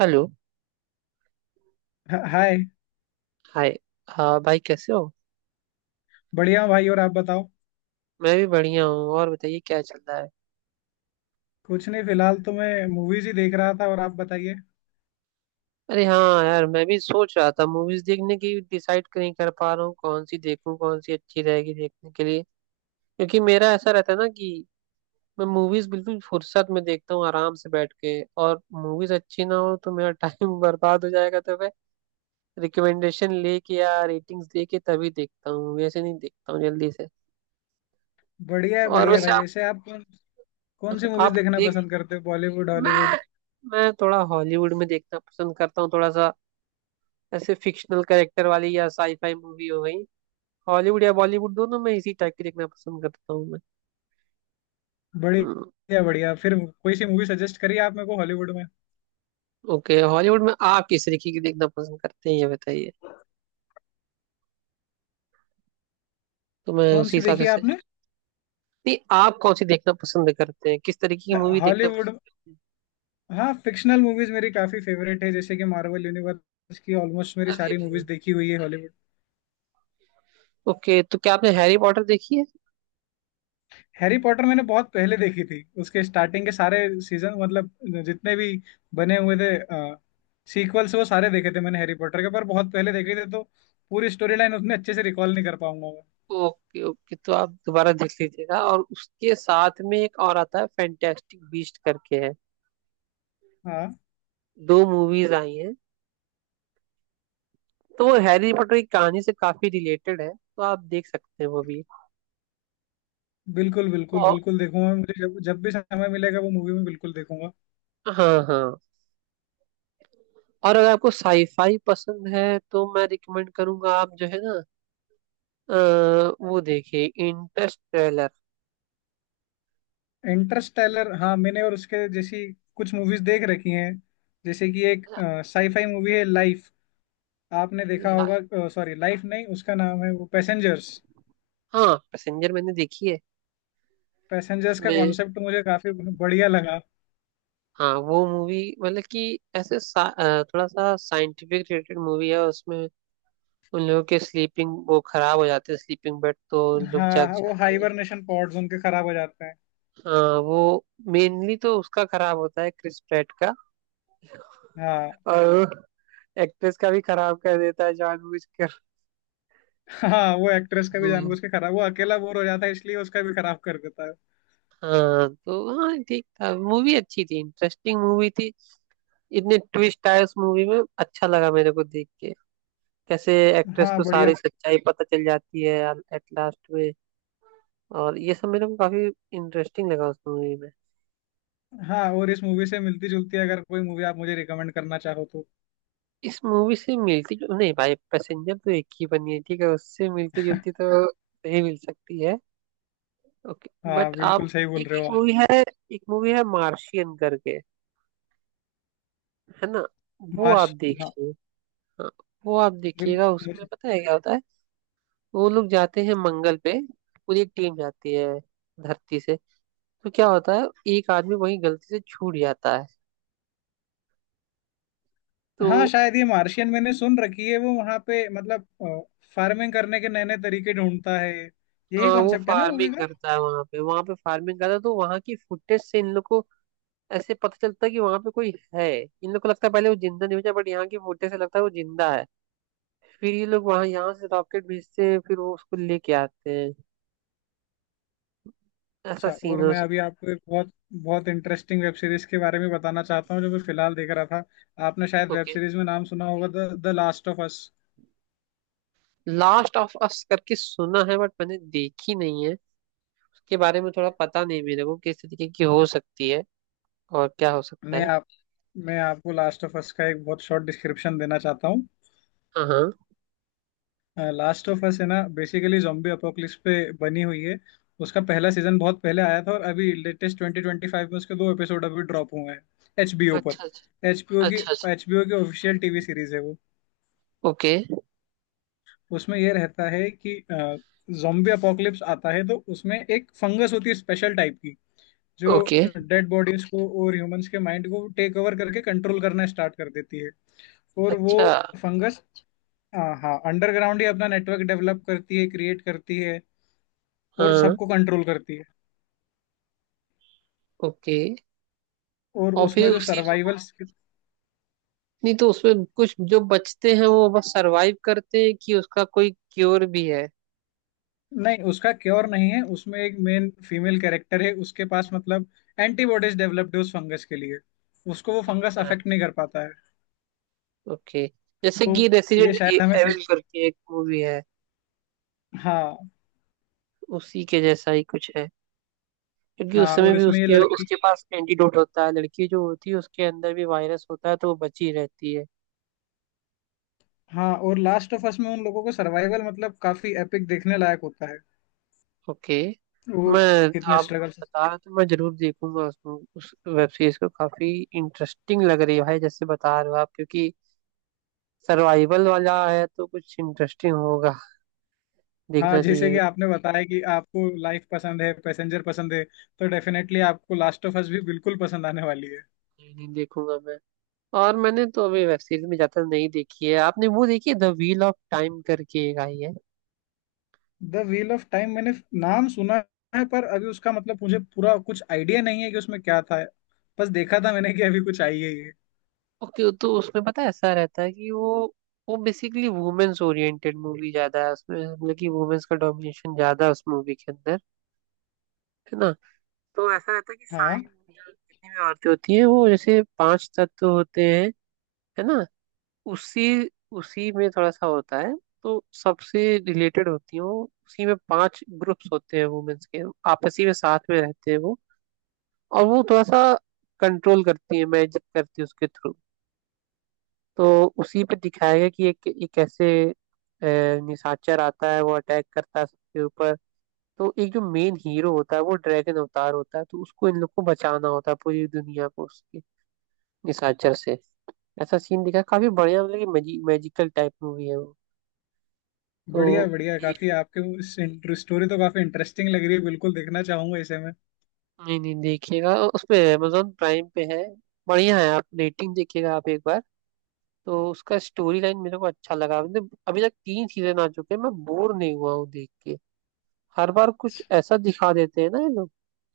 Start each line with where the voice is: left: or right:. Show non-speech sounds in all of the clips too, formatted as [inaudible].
right: Hello.
left: हाय।
right: Hi. हाँ भाई, कैसे हो?
left: बढ़िया हूँ भाई, और आप बताओ।
right: मैं भी बढ़िया हूँ। और बताइए, क्या चल रहा है?
left: कुछ नहीं, फिलहाल तो मैं मूवीज ही देख रहा था, और आप बताइए।
right: अरे हाँ यार, मैं भी सोच रहा था मूवीज देखने की। डिसाइड नहीं कर पा रहा हूँ कौन सी देखूँ, कौन सी अच्छी रहेगी देखने के लिए। क्योंकि मेरा ऐसा रहता है ना कि मैं मूवीज बिल्कुल फुर्सत में देखता हूँ, आराम से बैठ के। और मूवीज अच्छी ना हो तो मेरा टाइम [laughs] बर्बाद हो जाएगा, तो मैं रिकमेंडेशन लेके या रेटिंग्स लेके तभी देखता हूँ, वैसे नहीं देखता हूँ जल्दी से।
left: बढ़िया है,
right: और
left: बढ़िया है
right: वैसे
left: भाई। वैसे आप कौन कौन सी मूवीज
right: आप
left: देखना
right: देख
left: पसंद करते हो, बॉलीवुड हॉलीवुड?
right: मैं मैं थोड़ा हॉलीवुड में देखना पसंद करता हूँ, थोड़ा सा। ऐसे फिक्शनल कैरेक्टर वाली या साईफाई मूवी हो गई। हॉलीवुड या बॉलीवुड दोनों में इसी टाइप की देखना पसंद करता हूँ मैं। हम्म,
left: बढ़िया बढ़िया। फिर कोई सी मूवी सजेस्ट करिए आप मेरे को हॉलीवुड में।
right: ओके, हॉलीवुड में आप किस तरीके की देखना पसंद करते हैं ये बताइए, तो मैं
left: कौन
right: उसी
left: सी
right: हिसाब से
left: देखी है आपने?
right: सजेस्ट। नहीं, आप कौन सी देखना पसंद करते हैं, किस तरीके की मूवी देखना पसंद
left: हॉलीवुड,
right: करते हैं?
left: हाँ। फिक्शनल मूवीज मेरी काफी फेवरेट है, जैसे कि मार्वल यूनिवर्स की ऑलमोस्ट मेरी
right: अरे
left: सारी मूवीज
right: भाई।
left: देखी हुई है हॉलीवुड।
right: ओके, तो क्या आपने हैरी पॉटर देखी है?
left: हैरी पॉटर मैंने बहुत पहले देखी थी, उसके स्टार्टिंग के सारे सीजन, मतलब जितने भी बने हुए थे सीक्वल्स, वो सारे देखे थे मैंने हैरी पॉटर के, पर बहुत पहले देखे थे, तो पूरी स्टोरी लाइन उतने अच्छे से रिकॉल नहीं कर पाऊंगा मैं।
right: ओके ओके, तो आप दोबारा देख लीजिएगा। और उसके साथ में एक और आता है, फैंटेस्टिक बीस्ट करके है।
left: हाँ,
right: दो मूवीज आई हैं, तो वो हैरी पॉटर की कहानी से काफी रिलेटेड है, तो आप देख सकते हैं वो भी।
left: बिल्कुल बिल्कुल
right: और
left: बिल्कुल देखूंगा, मुझे जब जब भी समय मिलेगा वो मूवी में बिल्कुल देखूंगा।
right: हाँ हाँ, और अगर आपको साईफाई पसंद है तो मैं रिकमेंड करूंगा आप, जो है ना, अ, वो देखिए इंटरस्टेलर।
left: इंटरस्टेलर, हाँ, मैंने और उसके जैसी कुछ मूवीज देख रखी हैं। जैसे कि एक साईफाई मूवी है लाइफ, आपने देखा होगा, सॉरी लाइफ नहीं, उसका नाम है वो पैसेंजर्स।
right: हाँ पैसेंजर मैंने देखी है।
left: पैसेंजर्स का
right: उसमें,
left: कॉन्सेप्ट मुझे काफी बढ़िया लगा।
right: हाँ, वो मूवी मतलब कि ऐसे थोड़ा सा साइंटिफिक रिलेटेड मूवी है। उसमें उन लोगों के स्लीपिंग वो खराब हो जाते हैं, स्लीपिंग बेड, तो उन लोग जग
left: हाँ, वो
right: जाते हैं।
left: हाइबरनेशन पॉड्स उनके खराब हो जाते हैं।
right: हाँ वो, मेनली तो उसका खराब होता है क्रिस प्रेट का,
left: हाँ
right: और एक्ट्रेस का भी खराब कर देता है जानबूझकर।
left: हाँ, वो एक्ट्रेस का भी
right: हम्म,
left: जानबूझ के खराब, वो अकेला बोर हो जाता है इसलिए उसका भी खराब कर देता है।
right: हाँ तो, हाँ ठीक था, मूवी अच्छी थी, इंटरेस्टिंग मूवी थी। इतने ट्विस्ट आए उस मूवी में, अच्छा लगा मेरे को देख के। कैसे एक्ट्रेस
left: हाँ,
right: को
left: बढ़िया।
right: सारी सच्चाई पता चल जाती है एट लास्ट में, और ये सब मेरे को काफी इंटरेस्टिंग लगा उस मूवी में।
left: हाँ, और इस मूवी से मिलती जुलती अगर कोई मूवी आप मुझे रिकमेंड करना चाहो तो।
right: इस मूवी से मिलती जुल नहीं भाई, पैसेंजर तो एक ही बनी है, ठीक है, उससे मिलती जुलती तो नहीं मिल सकती है। ओके।
left: हाँ,
right: बट आप
left: बिल्कुल सही बोल
right: एक
left: रहे हो आप।
right: एक मूवी है मार्शियन करके, है ना, वो आप
left: मार्श हाँ।
right: देखिए। हाँ वो आप
left: बिल-
right: देखिएगा। उसमें
left: मुझे
right: पता है क्या होता है, वो लोग जाते हैं मंगल पे, पूरी एक टीम जाती है धरती से। तो क्या होता है, एक आदमी वहीं गलती से छूट जाता है तो।
left: हाँ, शायद ये मार्शियन मैंने सुन रखी है, वो वहां पे मतलब फार्मिंग करने के नए नए तरीके ढूंढता है। यही
right: हाँ वो
left: कॉन्सेप्ट है ना मूवी
right: फार्मिंग
left: का?
right: करता है, वहां पे फार्मिंग करता है। तो वहां की फुटेज से इन लोग को ऐसे पता चलता है कि वहां पे कोई है। इन लोग को लगता है पहले वो जिंदा नहीं बचा, बट यहाँ की फुटेज से लगता है वो जिंदा है। फिर ये लोग वहां, यहाँ से रॉकेट भेजते हैं, फिर वो उसको लेके आते हैं। ऐसा
left: अच्छा, और
right: सीन है।
left: मैं अभी आपको एक बहुत बहुत इंटरेस्टिंग वेब सीरीज के बारे में बताना चाहता हूँ जो मैं फिलहाल देख रहा था। आपने शायद वेब
right: ओके,
left: सीरीज में नाम सुना होगा, the the last of us.
right: Last of us करके सुना है, बट मैंने देखी नहीं है। उसके बारे में थोड़ा पता नहीं मेरे को किस तरीके की हो सकती है और क्या हो सकता
left: मैं
right: है।
left: आप मैं आपको लास्ट ऑफ अस का एक बहुत शॉर्ट डिस्क्रिप्शन देना चाहता हूँ।
right: हाँ हाँ।
left: लास्ट ऑफ अस है ना बेसिकली zombie अपोकलिप्स पे बनी हुई है। उसका पहला सीजन बहुत पहले आया था, और अभी लेटेस्ट 2025 में उसके दो एपिसोड अभी ड्रॉप हुए हैं एचबीओ पर।
right: अच्छा अच्छा।
left: एचबीओ की
right: अच्छा अच्छा।
left: एचबीओ की ऑफिशियल टीवी सीरीज है वो।
right: ओके
left: उसमें ये रहता है कि जोम्बी अपोकलिप्स आता है, तो उसमें एक फंगस होती है स्पेशल टाइप की, जो
right: ओके।
left: डेड बॉडीज को और ह्यूमंस के माइंड को टेक ओवर करके कंट्रोल करना स्टार्ट कर देती है। और वो
right: अच्छा।
left: फंगस, हाँ हाँ, अंडरग्राउंड ही अपना नेटवर्क डेवलप करती है, क्रिएट करती है, और
right: हाँ।
left: सबको कंट्रोल करती है।
right: ओके।
left: और
right: और फिर
left: उसमें जो
right: उसी में
left: सर्वाइवल,
right: नहीं तो, उसमें कुछ जो बचते हैं वो बस सरवाइव करते हैं, कि उसका कोई क्योर भी है?
left: नहीं, उसका क्योर नहीं है। उसमें एक मेन फीमेल कैरेक्टर है, उसके पास मतलब एंटीबॉडीज डेवलप्ड है उस फंगस के लिए, उसको वो फंगस
right: अच्छा
left: अफेक्ट नहीं
right: अच्छा।
left: कर पाता है।
right: ओके, जैसे कि
left: तो ये
right: रेसिडेंट
left: शायद हमें सीज...
right: एविल करके एक मूवी है,
left: हाँ।
right: उसी के जैसा ही कुछ है। क्योंकि उस
left: हाँ,
right: समय
left: और
right: भी
left: इसमें ये
right: उसके
left: लड़की,
right: उसके पास एंटीडोट होता है, लड़की जो होती है उसके अंदर भी वायरस होता है तो वो बची रहती है।
left: हाँ, और लास्ट ऑफ अस में उन लोगों को सर्वाइवल मतलब काफी एपिक देखने लायक होता है,
right: ओके।
left: वो
right: मैं
left: कितने
right: आप
left: स्ट्रगल से।
right: बता रहे हो तो मैं जरूर देखूंगा उस वेब सीरीज को। काफी इंटरेस्टिंग लग रही है भाई जैसे बता रहे हो आप, क्योंकि सर्वाइवल वाला है तो कुछ इंटरेस्टिंग होगा,
left: हाँ,
right: देखना
left: जैसे कि
right: चाहिए।
left: आपने बताया कि आपको लाइफ पसंद है, पैसेंजर पसंद है, तो डेफिनेटली आपको लास्ट ऑफ अस भी बिल्कुल पसंद आने वाली है।
right: नहीं, नहीं, देखूंगा मैं। और मैंने तो अभी वेब सीरीज में ज्यादा नहीं देखी है। आपने वो देखी है, द व्हील ऑफ टाइम करके एक आई है?
left: द व्हील ऑफ टाइम, मैंने नाम सुना है, पर अभी उसका मतलब मुझे पूरा कुछ आइडिया नहीं है कि उसमें क्या था, बस देखा था मैंने कि अभी कुछ आई है ये।
right: ओके, तो उसमें पता है ऐसा रहता है कि वो बेसिकली वुमेन्स ओरिएंटेड मूवी ज्यादा है। उसमें मतलब कि वुमेन्स का डोमिनेशन ज्यादा है उस मूवी के अंदर, है ना। तो ऐसा रहता है कि
left: हाँ,
right: सारी women, जितनी भी औरतें होती हैं वो, जैसे 5 तत्व होते हैं, है ना, उसी उसी में थोड़ा सा होता है। तो सबसे रिलेटेड होती हैं वो, उसी में 5 ग्रुप्स होते हैं वुमेन्स के, आपसी में साथ में रहते हैं वो। और वो थोड़ा सा कंट्रोल करती है, मैजिक करती है उसके थ्रू। तो उसी पे दिखाया गया कि एक एक कैसे निशाचर आता है, वो अटैक करता है सबके ऊपर। तो एक जो मेन हीरो होता है वो ड्रैगन अवतार होता है, तो उसको इन लोग को बचाना होता है पूरी दुनिया को उसके निशाचर से। ऐसा सीन दिखा, काफी बढ़िया, मतलब कि मैजिकल टाइप मूवी है वो। तो
left: बढ़िया बढ़िया, काफी आपके वो स्टोरी तो काफी इंटरेस्टिंग लग रही है, बिल्कुल देखना चाहूंगा इसे मैं।
right: नहीं नहीं, देखिएगा उसपे, अमेजोन प्राइम पे है। बढ़िया है, आप रेटिंग देखिएगा आप एक बार। तो उसका स्टोरी लाइन मेरे को अच्छा लगा। मतलब अभी तक 3 सीजन आ चुके हैं, मैं बोर नहीं हुआ हूँ देख के। हर बार कुछ ऐसा दिखा देते हैं ना ये लोग,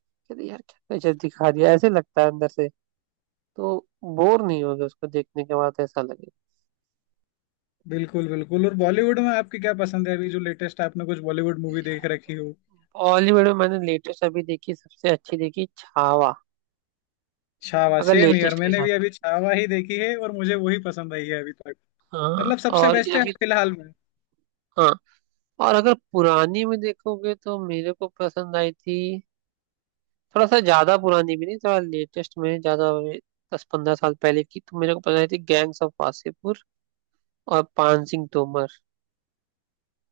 right: कहते यार क्या गजब दिखा दिया, ऐसे लगता है अंदर से। तो बोर नहीं होगा उसको देखने के बाद ऐसा लगे।
left: बिल्कुल बिल्कुल, और बॉलीवुड में आपकी क्या पसंद है, अभी जो लेटेस्ट आपने कुछ बॉलीवुड मूवी देख रखी हो?
right: बॉलीवुड में मैंने लेटेस्ट अभी देखी सबसे अच्छी, देखी छावा।
left: छावा,
right: अगर
left: सेम यार,
right: लेटेस्ट के
left: मैंने
right: साथ,
left: भी अभी छावा ही देखी है और मुझे वही पसंद आई है अभी तक,
right: हाँ,
left: मतलब सबसे
right: और
left: बेस्ट
right: ये
left: है
right: भी।
left: फिलहाल में।
right: हाँ, और अगर पुरानी में देखोगे तो मेरे को पसंद आई थी, थोड़ा सा ज्यादा पुरानी भी नहीं, थोड़ा लेटेस्ट में ज्यादा। 10-15 साल पहले की, तो मेरे को पता थी गैंग्स ऑफ वासेपुर और पान सिंह तोमर।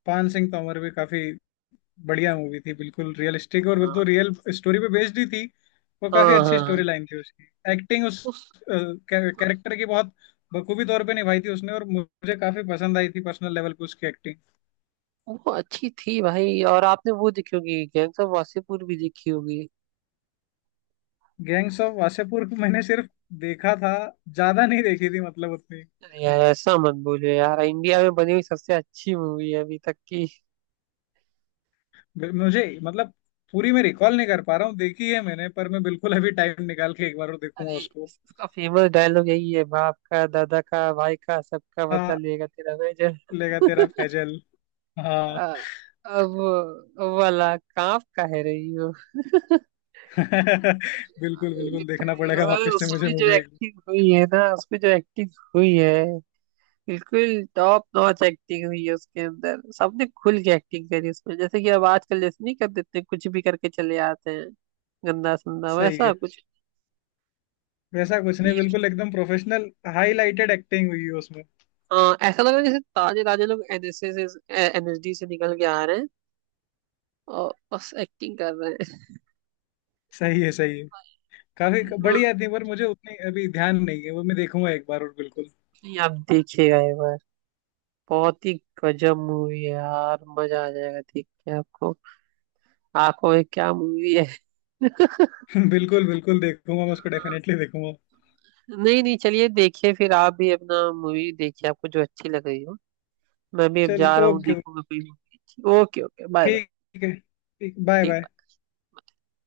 left: पान सिंह तोमर भी काफी बढ़िया मूवी थी, बिल्कुल रियलिस्टिक, और वो तो
right: हाँ
left: रियल स्टोरी पे बेस्ड ही थी, वो काफी
right: हाँ, हाँ,
left: अच्छी स्टोरी
right: हाँ,
left: लाइन थी उसकी। एक्टिंग उस
right: उस
left: कैरेक्टर की बहुत बखूबी तौर पे निभाई थी उसने, और मुझे काफी पसंद आई थी पर्सनल लेवल पे उसकी एक्टिंग।
right: वो अच्छी थी भाई। और आपने वो देखी होगी, गैंग्स ऑफ वासेपुर भी देखी होगी?
left: गैंग्स ऑफ वासेपुर को मैंने सिर्फ देखा था, ज्यादा नहीं देखी थी मतलब उतनी।
right: अरे यार, ऐसा मत बोलो यार, इंडिया में बनी हुई सबसे अच्छी मूवी है अभी तक की।
left: मुझे मतलब पूरी मैं रिकॉल नहीं कर पा रहा हूँ, देखी है मैंने, पर मैं बिल्कुल अभी टाइम निकाल के एक बार और देखूंगा
right: अरे
left: उसको।
right: इसका फेमस डायलॉग यही है, बाप का दादा का भाई का सबका बदला
left: हाँ,
right: लेगा तेरा, मैं जब।
left: लेगा तेरा फैजल, हाँ।
right: अब वो वाला कांप का है रही।
left: [laughs] बिल्कुल बिल्कुल, देखना पड़ेगा
right: लिटरली,
left: वापस से मुझे
right: उसमें जो
left: मूवी।
right: एक्टिंग हुई है ना, उसमें जो एक्टिंग हुई है, बिल्कुल टॉप नॉच एक्टिंग हुई है उसके अंदर। सबने खुल के एक्टिंग करी उसमें, जैसे कि अब आजकल जैसे नहीं, कर देते कुछ भी करके चले आते हैं, गंदा संदा,
left: सही
right: वैसा
left: है।
right: कुछ।
left: वैसा कुछ नहीं,
right: ये-
left: बिल्कुल एकदम प्रोफेशनल हाईलाइटेड एक्टिंग हुई है उसमें।
right: हाँ, ऐसा लग रहा है जैसे ताजे ताजे लोग NSS NSD से निकल के आ रहे हैं और बस एक्टिंग कर रहे हैं।
left: सही है, सही है, काफी बढ़िया थी, पर मुझे उतनी अभी ध्यान नहीं है, वो मैं देखूंगा एक बार और बिल्कुल।
right: नहीं, आप देखिएगा एक बार, बहुत ही गजब मूवी है यार, मजा आ जाएगा देख के आपको। आंखों में क्या मूवी है।
left: [laughs] बिल्कुल बिल्कुल देखूंगा मैं उसको, डेफिनेटली देखूंगा।
right: नहीं नहीं, चलिए, देखिए फिर आप भी अपना मूवी देखिए, आपको जो अच्छी लग रही हो। मैं भी अब जा रहा
left: चलिए,
right: हूँ,
left: ओके,
right: देखूंगा कोई मूवी अच्छी। Okay okay, bye bye.
left: ठीक है, ठीक, बाय
right: ठीक
left: बाय।
right: बाय।